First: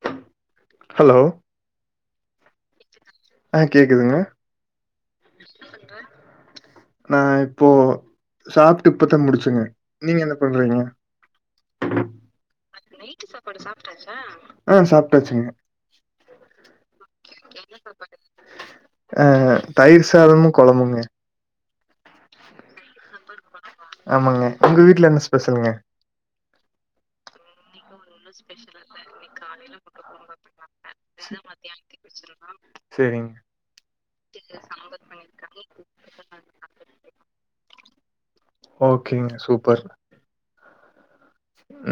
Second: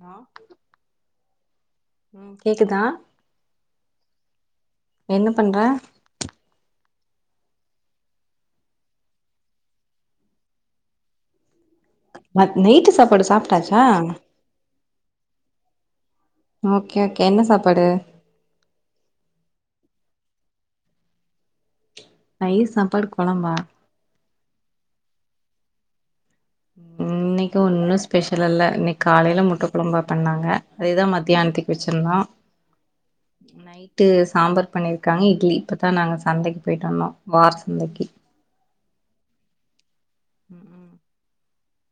நா ஹலோ ஆ கேக்குதுங்க என்ன பண்ற நா இப்போ சாப்ட்டு இப்பதா முடிச்செங்க நீங்க என்ன பண்றீங்க மத் நைட்டு சாப்பாடு சாப்ட்டாச்சா அ சாப்ட்டாச்சுங்க ஓகே ஓகே என்ன சாப்பாடு அ தயிர் சாதமு கொழம்புங்க தயிர் சாப்பாடு கொழம்பா ஆமாங்க உங்க வீட்ல என்ன ஸ்பெஷலுங்க இன்னைக்கு ஒன்னு ஸ்பெஷல் இல்ல இன்னைக் காலைல முட்டக்கொழம்பு பண்ணாங்க அதேதா மத்தியான்த்துக் வெச்சிர்ந்தோ சரிங்க. நைட்டு சாம்பார் பண்ணிருக்காங்க இட்லி இப்பதா நாங்க சந்தைக்கு போய்ட்டு வந்தோ வார சந்தைக்கு ஓகேங்க சூப்பர்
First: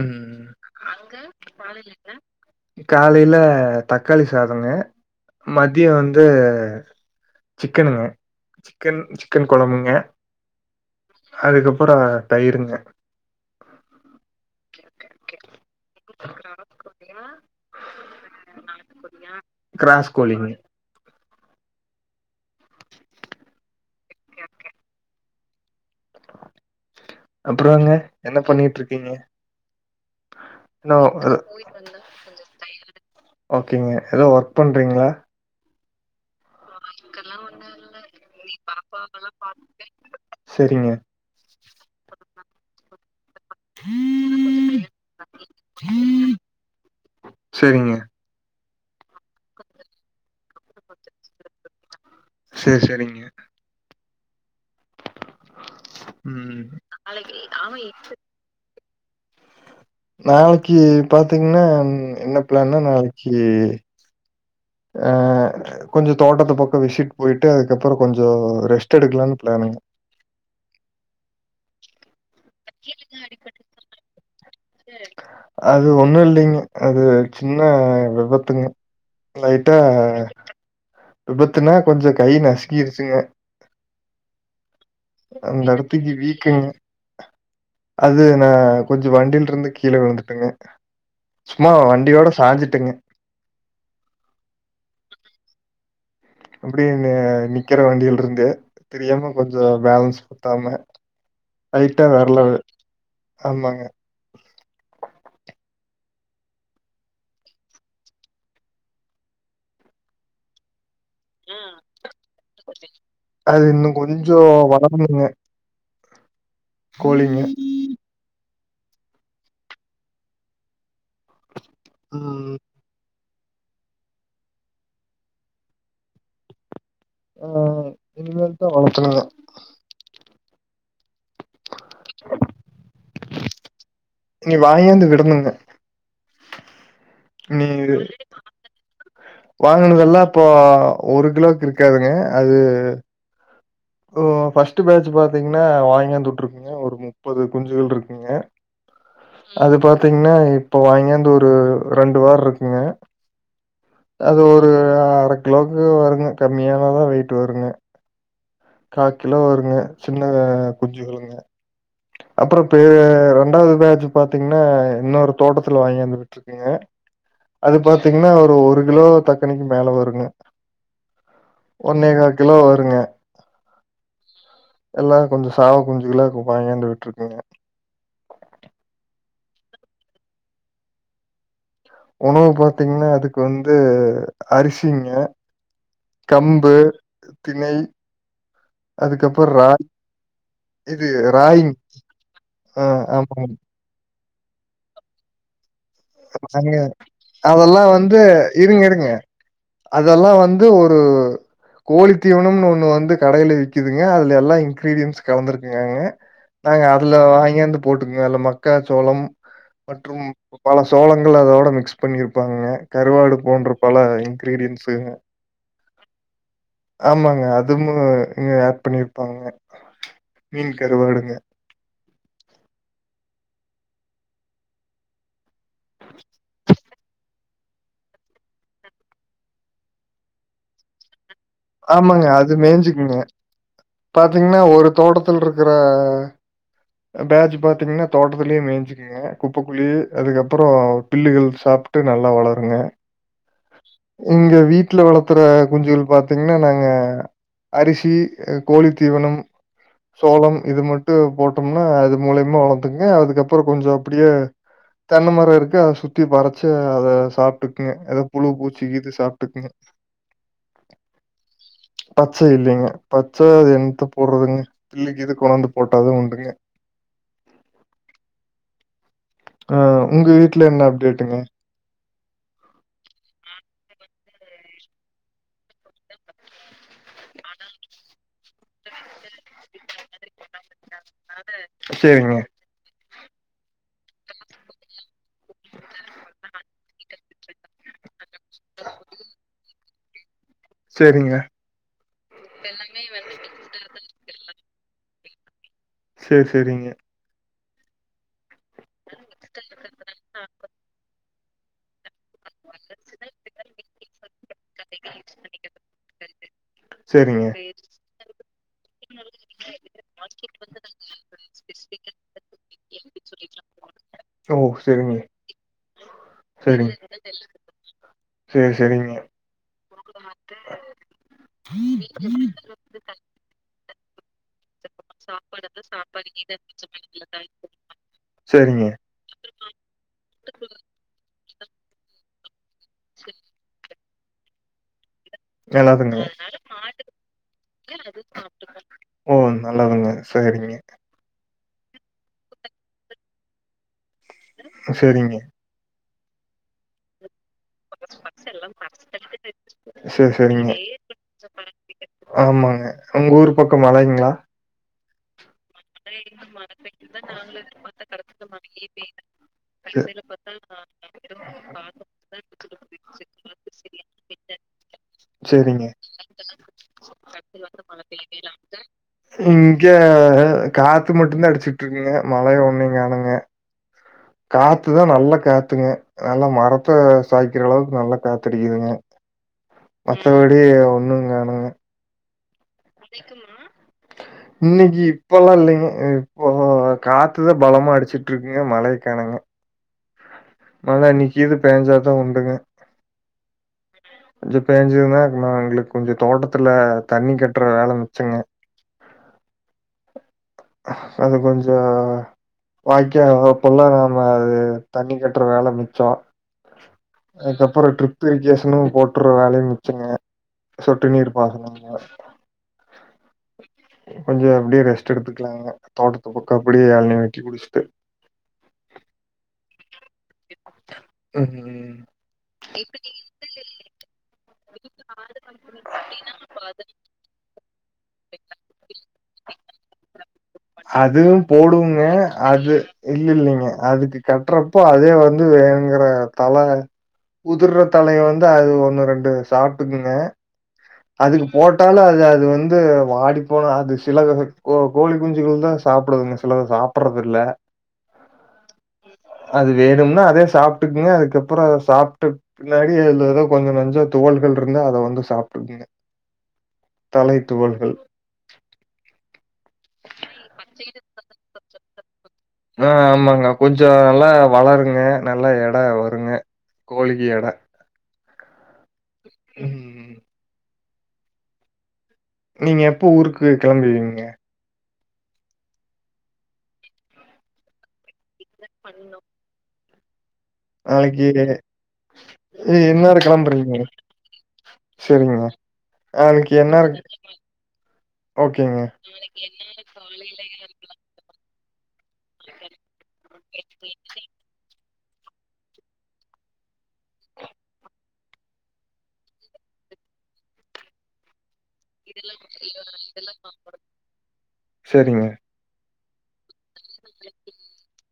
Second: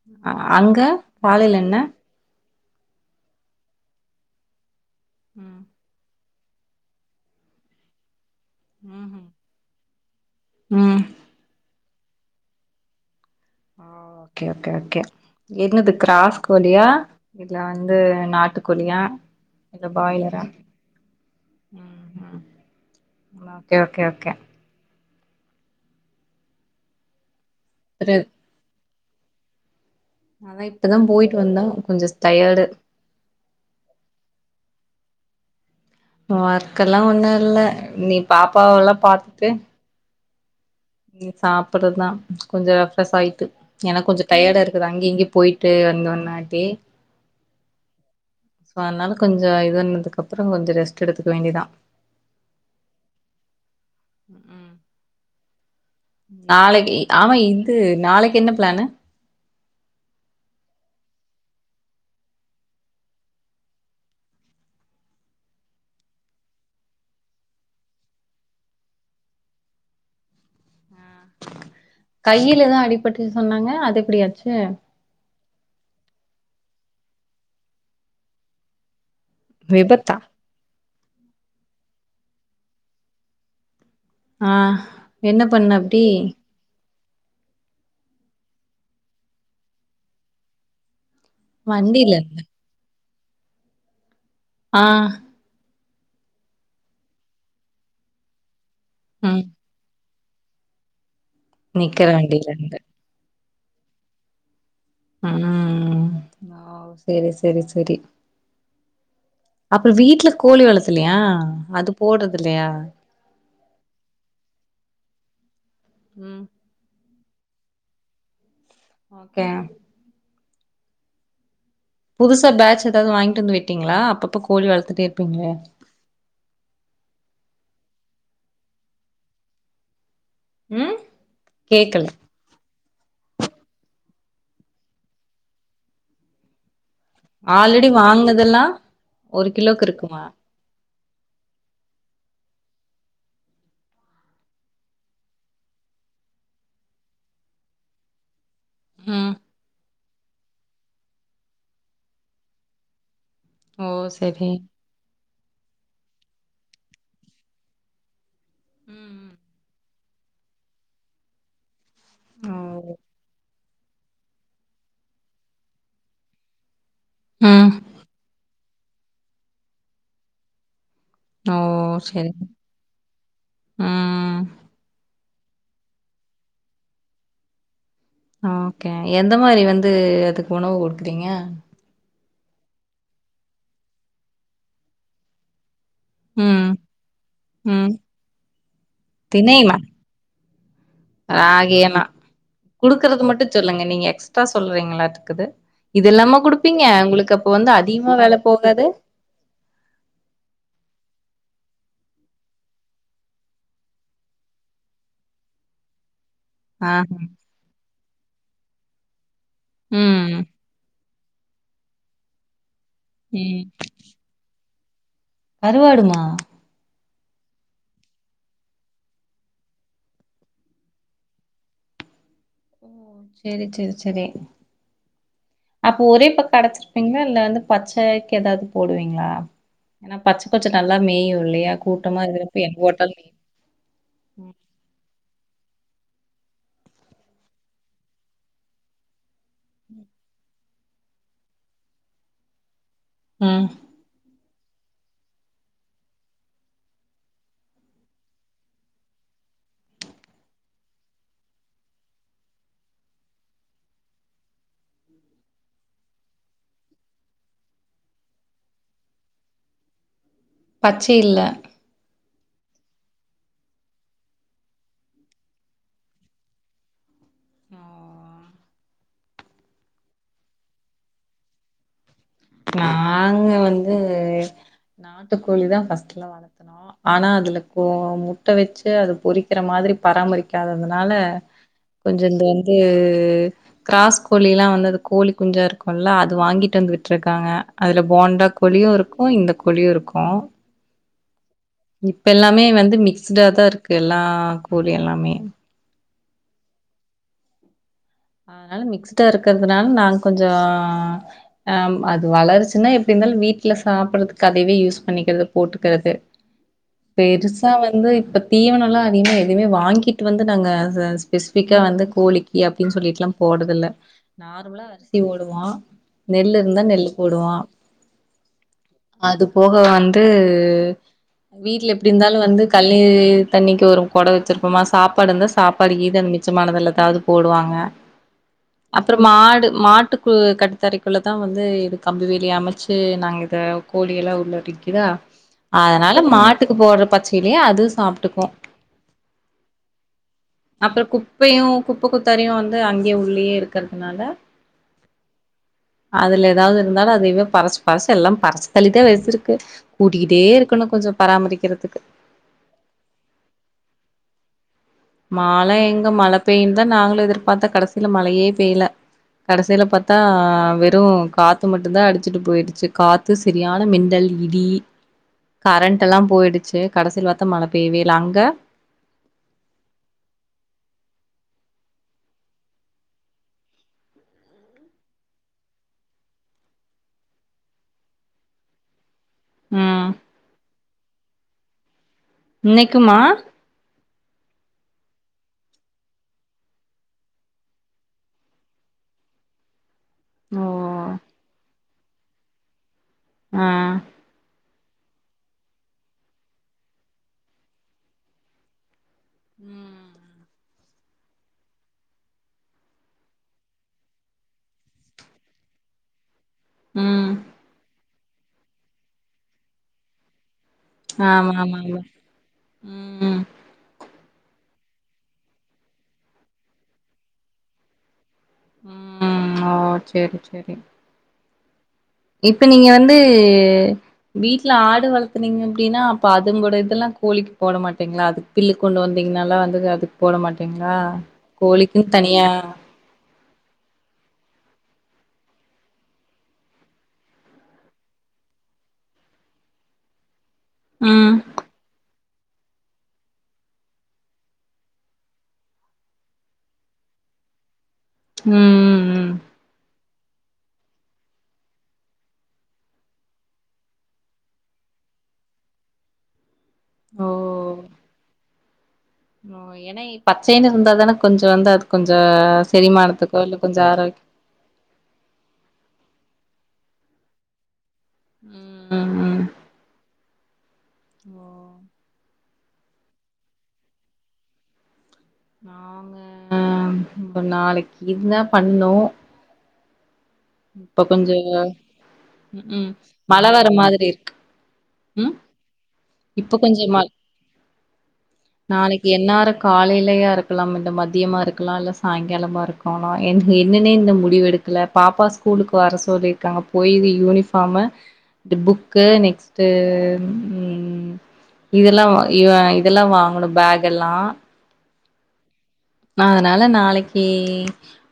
ம். அங்க காலைல என்ன காலைல தக்காளி சாதொங்க மதியோ வ ந்து சிக்கனுங்க சிக்கன் ம் சிக்கன் கொழம்புங்க ம் அதுக்கப் அப்புற தயிருங்க ஓ ஓகே ஓகே ஓகே என்னது க்ராஸ் கோழியா இல்ல வந்து நாட்டு கோழியா இல்ல கிராஸ் பாய்லரா கோழிங்க. ம் ம் ஓகே ஓகே ஓகே அப்புறங்க திரு என்ன பண்ணிட்ருக்கீங்க அதா இப்பதா போய்ட்டு வந்தோ கொஞ்சஸ் டயடு ஓகேங்க எதோ ஒர்க் பண்றீங்ளா ஒர்க்கெல்லா ஒண்ணு இல்ல நீ பாப்பாவல்லா பாத்துட்டு சரிங்க. ம் சாப்பற்றத்தா கொஞ்சோ ஃப்ரெஸ் ஆயி ட்டு எனக் கொஞ்சு டயடா இருக்குதா அங்கய இங்கய போய்ட்டு வந்தோனாட்டி சேரிங்க சோ அத்னால கொஞ்சோ இதண்ணதுக்கப்பறொ கொஞ்சொ ரெஸ்ட்டு எடுத்துக்க வேண்டியதா சேர் சேரிங்க ம் ம் நாளக்கி ஆமா இது நாளக்கி என்ன ப்ளானு நாளக்கி பாத்தீங்னா என்ன ப்ளான்னா நாளக்கி ஆ கொஞ்சொ தோட்டத்து பக்கொ விசிட் போய்ட்டு அதுக்கப்பறொ கொஞ்சொ ரெஸ்ட் எடுக்லான் ப்ளான் அ கையிலதா அடிப்பட்டு சொன்னாங்க அது எப்டியாச்சு அது ஒண்ணு இல்லிங்க அது சின்ன விபத்துங்க லைட்டா விபத்தா விபத்துனா கொஞ்சொ கை நசுங்கிருச்சிங்க ஆ என்ன அந்த பண்ண அப்டி எடத்துக்கு வீக்கங்க அது நா கொஞ்சொ வண்டில்ருந்து கீழ விழுந்துட்டங்க சும்மா வண்டில வண்டியோட இருந்த சாஞ்சுட்டுங்க ஆ அப்டியே நே நிக்கிற வண்டியெல்ருந்து தெரியாம ம் கொஞ்சொ பேலன்ஸ் பத்தாம ஐட்டா நிக்கிற வண்டில வர்ளவு இருந்து ஆமாங்க ம் ஓ சேரி சேரி சேரி அப்பறொ வீட்ல கோழி வளத் அது இன்னு கொஞ்சொ வளர்னுங்க ம் கோழிங்க ஓகே புதுசா ம். பேட்ச் ஏதாவ்து வாய்ங் ட்டு வந்து விட்டீங்ளா அப்பப்ப கோழி வளத்துட்டே இருப்பீங்ளே ஆ இனிமேல்தா வளத்தனுங்க ம் கேக்கல இனி வாங்கியாந்து விடனுங்க ஆல்ரடி வாங்னதெல்லா வாங்குனதெல்லா இப்போ ஒரு கிலோக்கு இருக்காதுங்க அது ஓ ஃபஸ்ட்டு பேச்சு பாத்தீங்கன்னா வாங்கியாந்து உட்ருக்குங்க ஒரு முப்பது குஞ்சுகள் இருக்கிங்க ம் அது பாத்தீங்னா இப்பொ வாங்கியாந்து உர்றதூ ரெண்டு வாரொருக்குங்க ஓ அது செரி ஒரு அர கிலோக்கு வருங்க கம்மியானாதா வெய்ட்டு வருங்க ம் காக்கிலோ வருங்க சின்னத குஞ்சுகளுங்க ஓ அப்பறொ பே ரெண்டாவ்து பேட்ச் பாத்தீங்னா இன்னொரு தோட்டத்துல வாங்கியாந்து விட்ருக்குங்க ம் அது பாத்தீங்கனா ஒரு ஒரு கிலோ தக்கனிக்கு மேல வருங்க ஓ! ஒன்னேக்கா சரி. கிலோ வருங்க ம். எல்லா கொஞ்சொ சாவ குஞ்சுகளு [unintelligible] வாங்கியாந்து உட்ருக்குங்க ஓகே எந்த மாரி வந்து அதுக்கு உணவு குடுக்குறீங்க உணவு பாத்தீங்னா அதுக்கு வந்து அரிசிங்க ம், கம்பு திணை ம். அதுக்கப்பறொ ரா ராகினா ஆ குடுக்குறது மட்டு ஆமாங்க சொல்லுங்க நீங்க எக்ஸ்ட்ரா சொல்றீங்களாட்ருக்குது இதெல்லாமா நாங்க குடுப்பீங்க உங்களுக்கு அப்போ வந்து அதிகமா வெல போகாது அதல்லா வந்து ஒரு கோழி தீவனம்னு ஒண்ணு வந்து கடைல விக்கிதுங்க அதுல எல்லா இன்க்கிரீடியன்ஸ் கலந்துருக்குங்கங்க நாங்க ஆஹ. அதுல வாங்கியாந்து போட்டுங்க அத்ல மக்காச் சோளம் மற்றும் ம், பல சோளங்கள் அதோட மிக்ஸ் பண்ணிருப்பாங்கங்க கருவாடு ம். போன்ற பல இன்க்கிரீடியன்ஸுங்க கருவாடுமா ஆமாங்க அதுவு இங்க ஆட் பண்ணிருப்பாங்க மீன் கருவாடுங்க ஓ சேரி சேரி சேரி அப்ப ஒரே பக்க அடச்சிருப்பீங்ளா இல்ல வந்து பச்சேக்கி ஏதாது போடுவீங்ளா ஏன்னா பச்ச பச்ச நல்லா மேயு ஆமாங்க அது மேஞ்சுக்குங்க பாத்தீங்னா ஒரு தோட்டத்துல்ருக்கு ப அ பேஜு பாத்தீங்னா தோட்டத்துலயே மேஞ்சிக்குங்க குப்பக்ககுள்ளயே அதுக்கப் பறொ பில்லுகள் சாப்ட்டு நல்லா வளருங்க ம். இங்க வீட்ல வளத்துற குஞ்சுகள் பாத் தீங்னா நாங்க அரிசி அ கோழி தீவனம் சோளம் இது மட்டு போட்டொம்னா அது மூலியமா வளந்துங்க அதுக்கப்பறொ கொஞ்சொ அப்டியே தென்ன மரொ இருக்கு அத சுத்தி பறச்ச அத சாப்ட்டுக்குங்க எதோ புழு பூச்சி இது சாப்ட்டுக்குங்க பச்சை இல்ல பச்ச இல்லிங்க பச்ச அது என்த்த போர்றதுங்க பில்லுக்கு இது கொண்டாந்து போட்டாதா உண்டுங்க ஓ ஆ உங்க வீட்ல என்னா அப்டேட்டுங்க நாட்டு கோழிதா ஃபஸ்ட்டுல்லா வளத்துணோ ஆனா அதுல கோ முட்ட வச்சு அது பொறிக்கிற மாதிரி பராமரிக்காதத னால கொஞ்சொ சரிங்க, இந்த வந்து து க்ராஸ் கோழியிலா வந்து அது கோழி குஞ்சா இருக்குல்ல அது வாங்கிட்டு வந்து விட்ருக்காங்க அதுல போண்டா கோழியு இருக்கு இந்த கோழியு இருக்கு சரிங்க. இப்ப எல்லாமே வந்து மிக்ஸுடாதா இருக்கு எல்லா கோழி எல்லாமே சேர் சேரிங்க அத்னால மிக்ஸ்டா இருக்கற்துனால நாங்க கொஞ்சோ ஆம் அது வளருச்சுன்னா எப்டி இருந்தாலு வீட்ல சாப்பற்ரத்துக்கு அதையவே யூஸ் பண்ணிக்கிறது போட்டுக்கற்து சரிங்க. பெருசா வந்து இப்பத் தீவனொல்லா அதிகமா எதுமே வாங்கிட்டு வந்து நாங்க அ ஸ்பெசிஃபிக்கா வந்து கோழிக்கி அப் டின் சொல்லிட்லா போட்றதில்ல ஓ! நார்மலா சரிங்க, அரிசி போடுவோ நெல்லு இருந்தா சரிங்க. நெல்லு போடுவோ சரி, சரிங்க. அது போக வந் து வீட்ல எப்டி இந்தாலு வந்து கல்லே தண்ணிக்கு ஒரு கொட வெச்சிரு போமா சாப்பாடு இந்தா சாப்பாடு கீது அந்த மிச்சமானதல்லா தாது போடுவாங் சரிங்க. அப்பறம் மாடு மாட்டுக்கு கட்டுத்தறிக்குள்ளதா அ வந்து இது கம்பி வேலி அமச்சி நாங்க இத கோழியெல்லா உள்ள எறக்கிதா நல்லதுங்க. அதனால மாட்டுக்கு போர்ற பச்சிலையே அதுவு சாப்ட்டுக்கு ஓ நல்லதுங்க சேரிங்க குப்பு குத்தாரையு வந்து அங்கேயே உள்ளயே இருக்கற்துனால சேரிங்கெ அதுல ஏதாவ்து இருந்தாலு அதய்வே பறசு பறசு எல்லாம் பறசு தள்ளித்தே வெச்சிருக்கு சரி, கூட்டிக்கிட்டே இருக்கணு சரிங்க. கொஞ்சொ பராமரிக்கெறத்துக்கு ஆமாங்க உங்க ஊரு பக்கொ மழைங்ளா மாழ எங்க மழை பெய்யுன்தா நாங்களு எதிர்பாத்தொ கடசீல மழையே பெய்ல கடசீல சே பாத்தா வெறு காத்து மட்டுந்தா அடிச் ட்டு போயிட்ச்சி காத்து செரியான மிந்தல் இடி சேரிங்க. கரண்ட்டல்லா போயிடிச்சி கடசீல பாத்தா மழ பெய்வே இல்ல அங்க இங்க காத்து மட்டுந்தா அடிச்சிக்கிட்ருக்குங்க மழைய ஒன்னையு காணுங்க காத்துதா நல்லா காத்துங்க நல்லா மரத்த சாய்க்கிற அளவுக்கு நல்லா காத்தடிக்கிதுங்க ம் மத்தப்படி ஒண்ணுங் காணொங்க இன்னைக்குமா இன்னக்கி இப்பல்லா இல்லைங்க இப்ப தோ காத்துதா பலமா அடிச்சிட்ருக்குங்க மழையக் காணங்க ஓ மழ இன்னக்கீது பேஞ்சாதா உண்டுங்க ஆ கொஞ்சம் பேஞ்சது தான் இரு எங்களுக்கு கொஞ்சோ தோட்டத்துல தண்ணி கட்டுற வேலை மிச்சங்க ம் அது கொஞ்சோ வாய்க்க வரப்பல்ல நாம அது தண்ணி கட்டுற வேல மிச்சம் ம் அதுக்கப்ரோ டரிப் இரிகேஷனும் போட்டுற வேலையும் மிச்சுங்க சொட்டு நீர் ஆமா ஆமா பாசனங்க ஆமா ம் கொஞ்சோ அப்படியே ரெஸ்ட் எடுத்துக்கலாங்க தோட்டத்து பக்க அப்படியே எழனிய வெட்டி குடிச்சுட்டு ம் ஓ சேரி சேரி உம் உம் உம் இப்ப நீங்க வந்து வீட்டுல ஆடு வளத்துனீங்க அப்படின்னா அப்ப அது கூட இதெல்லாம் கோலிக்கு போட மாட்டேங்களா அதுக்கு பில்லு கொண்டு வந்தீ அதுவும் போடுவங்க கோழிக்குன்னு தனியா அது இல்லல்லைங்க அதுக்கு கட்டுற இப்போ அதே வந்து வேனுங்கிற தலை உதர்ற தலய வந்து அது ஒன்னு ரெண்டு சாப்ட்டுக்குங்க ம் அதுக்கு போட்டாலும் அது அது அது வந்து வாடிப்போனா அது சில கோ கோழி குஞ்சுகள் தான் சாப்பிடுதுங்க சிலத சாப்டடுறது இல்ல ம் ம் ம். அது வேணும்னா அதே சாப்பிட்டுக்குங்க அதுக்கப்புறம் அத சாப்பிட்ட பின்னாடி து ஏதோ கொஞ்சோ நஞ்சோ துவல்கள் இருந்தா அத வந்து சாப் ங்க ஓ தலை துவல்கள் ஏன்னா பச்சைன்னு இருந்தா தானே கொஞ்சோ வந்தா அது கொஞ்சோ ஆ செரிமானத்துக்கோ ஆமாங்க இல்ல கொஞ்சோ ஆரோக்கிய நல்லா வளருங்க நல்லா எடம் வ குங்க கோழிக்கு எட ம் ம் ம் ஓ நீங்க எப்போ ஊருக்கு கிளம்புவீங்க நாங்க ஒரு நாளைக்கு இதுதான் பண்ணும் நாளைக்கு ம் என் நேரம் மழ வர கிளம்புறீங்க மாதிரி இருக்கு ம் சரிங்க நாளைக்கு இப்ப என் கொஞ்சமா நேரம் நாளைக்கு என்னார காலைலியா இருக்கலாம் என்று மத்தியமா இருக்கலாம் இல்ல சாயங்காலமா இருக்காம் என்னன்ன இந்த முடிவு எடுக்கல பாப்பா ஸ்கூலுக்கு வர சொல்லியிருக்காங்க போயது யூனிஃபார்ம் இ புக்கு நெக்ஸ்ட் டு உம் இதெல்லாம் இதெல்லாம் வாங்கணும் பேக் எல்லாம் சரிங்க அதனால நாளைக்கு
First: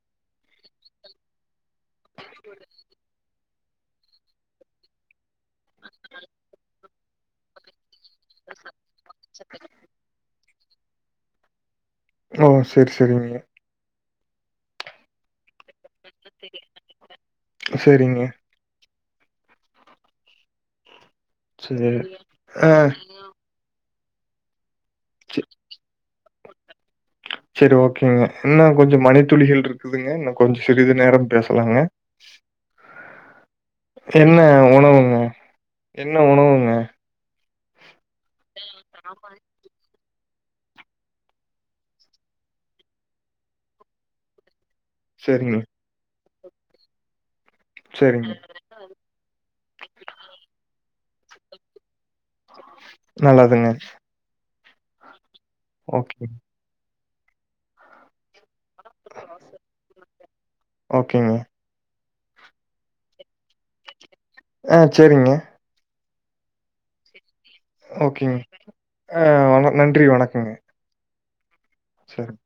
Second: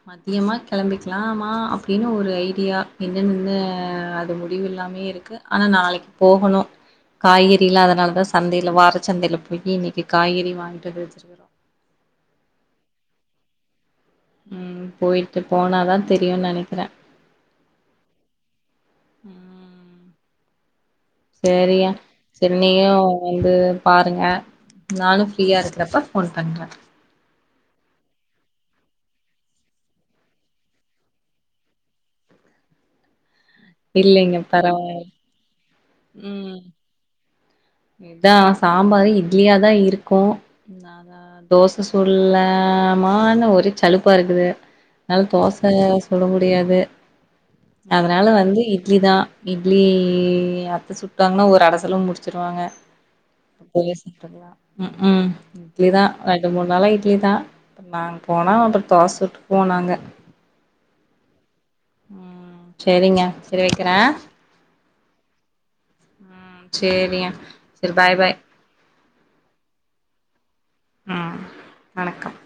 மத்தியமா கிளம்பிக்கலாமா அப்படின்னு ஒரு ஐடியா என்னனு வந்து அது முடிவு இல்லாம இருக்கு ஆனா நாளைக்கு போகணும் காய்கறிலாம் அதனால தா சந்தையில வாரச்சந்தையில போயி இன்னைக்கு காய்கறி வாங்கிட்டு வந்து வச்சிருக்கிற ஓ சரி சரி நீய உம் போயிட்டு போனாதான் சரிங்க சரி. சரியா சரி ஆ நீயும் வந்து பாருங்க நானும் ச ஃப்ரீயா இருக்கிறப்ப ஃபோன் பண்ற சரி ஓகேங்க என்ன கொஞ்சோ மணித்துளிகள் இருக்குதுங்க இன்ன கொஞ்ச சிறிது நேரம் பேசலாங்க என்ன இல்லைங்க பரவால் உணவுங்க என்ன உணவுங்க இதான் சாம்பார் இட்லியா தான் இருக் கு நான் தோச சூல்லமா ஒரே சலுப்பா இருக்குது அதனால சரிங்க, தோச சுட முடியாது அதனால சரிங்க. வந்து இட்லி தா இட்லி அத்த சுட்டாங்கன்னா ஒரு அடைசலும் முடிச்சு வாங்க நல்லதுங்க. வேஸ்ட் பண்ணுவா ம் உம் இப்பதான் ஓகே, ரெண்டு மூணு நாளா ட்லிதான் நாங்க போனா அப்புறம் தோச சுட்டுக்குவோ நாங்க ஓகேங்க. ம் செரிங்க செரி வைக்கிறே ஆ சேரிங்க ம் சேரியா செரி பாய் பாய் ஓகேங்க. ஆ நன்றி வணக்கங்க ம் சரி. வணக்கம்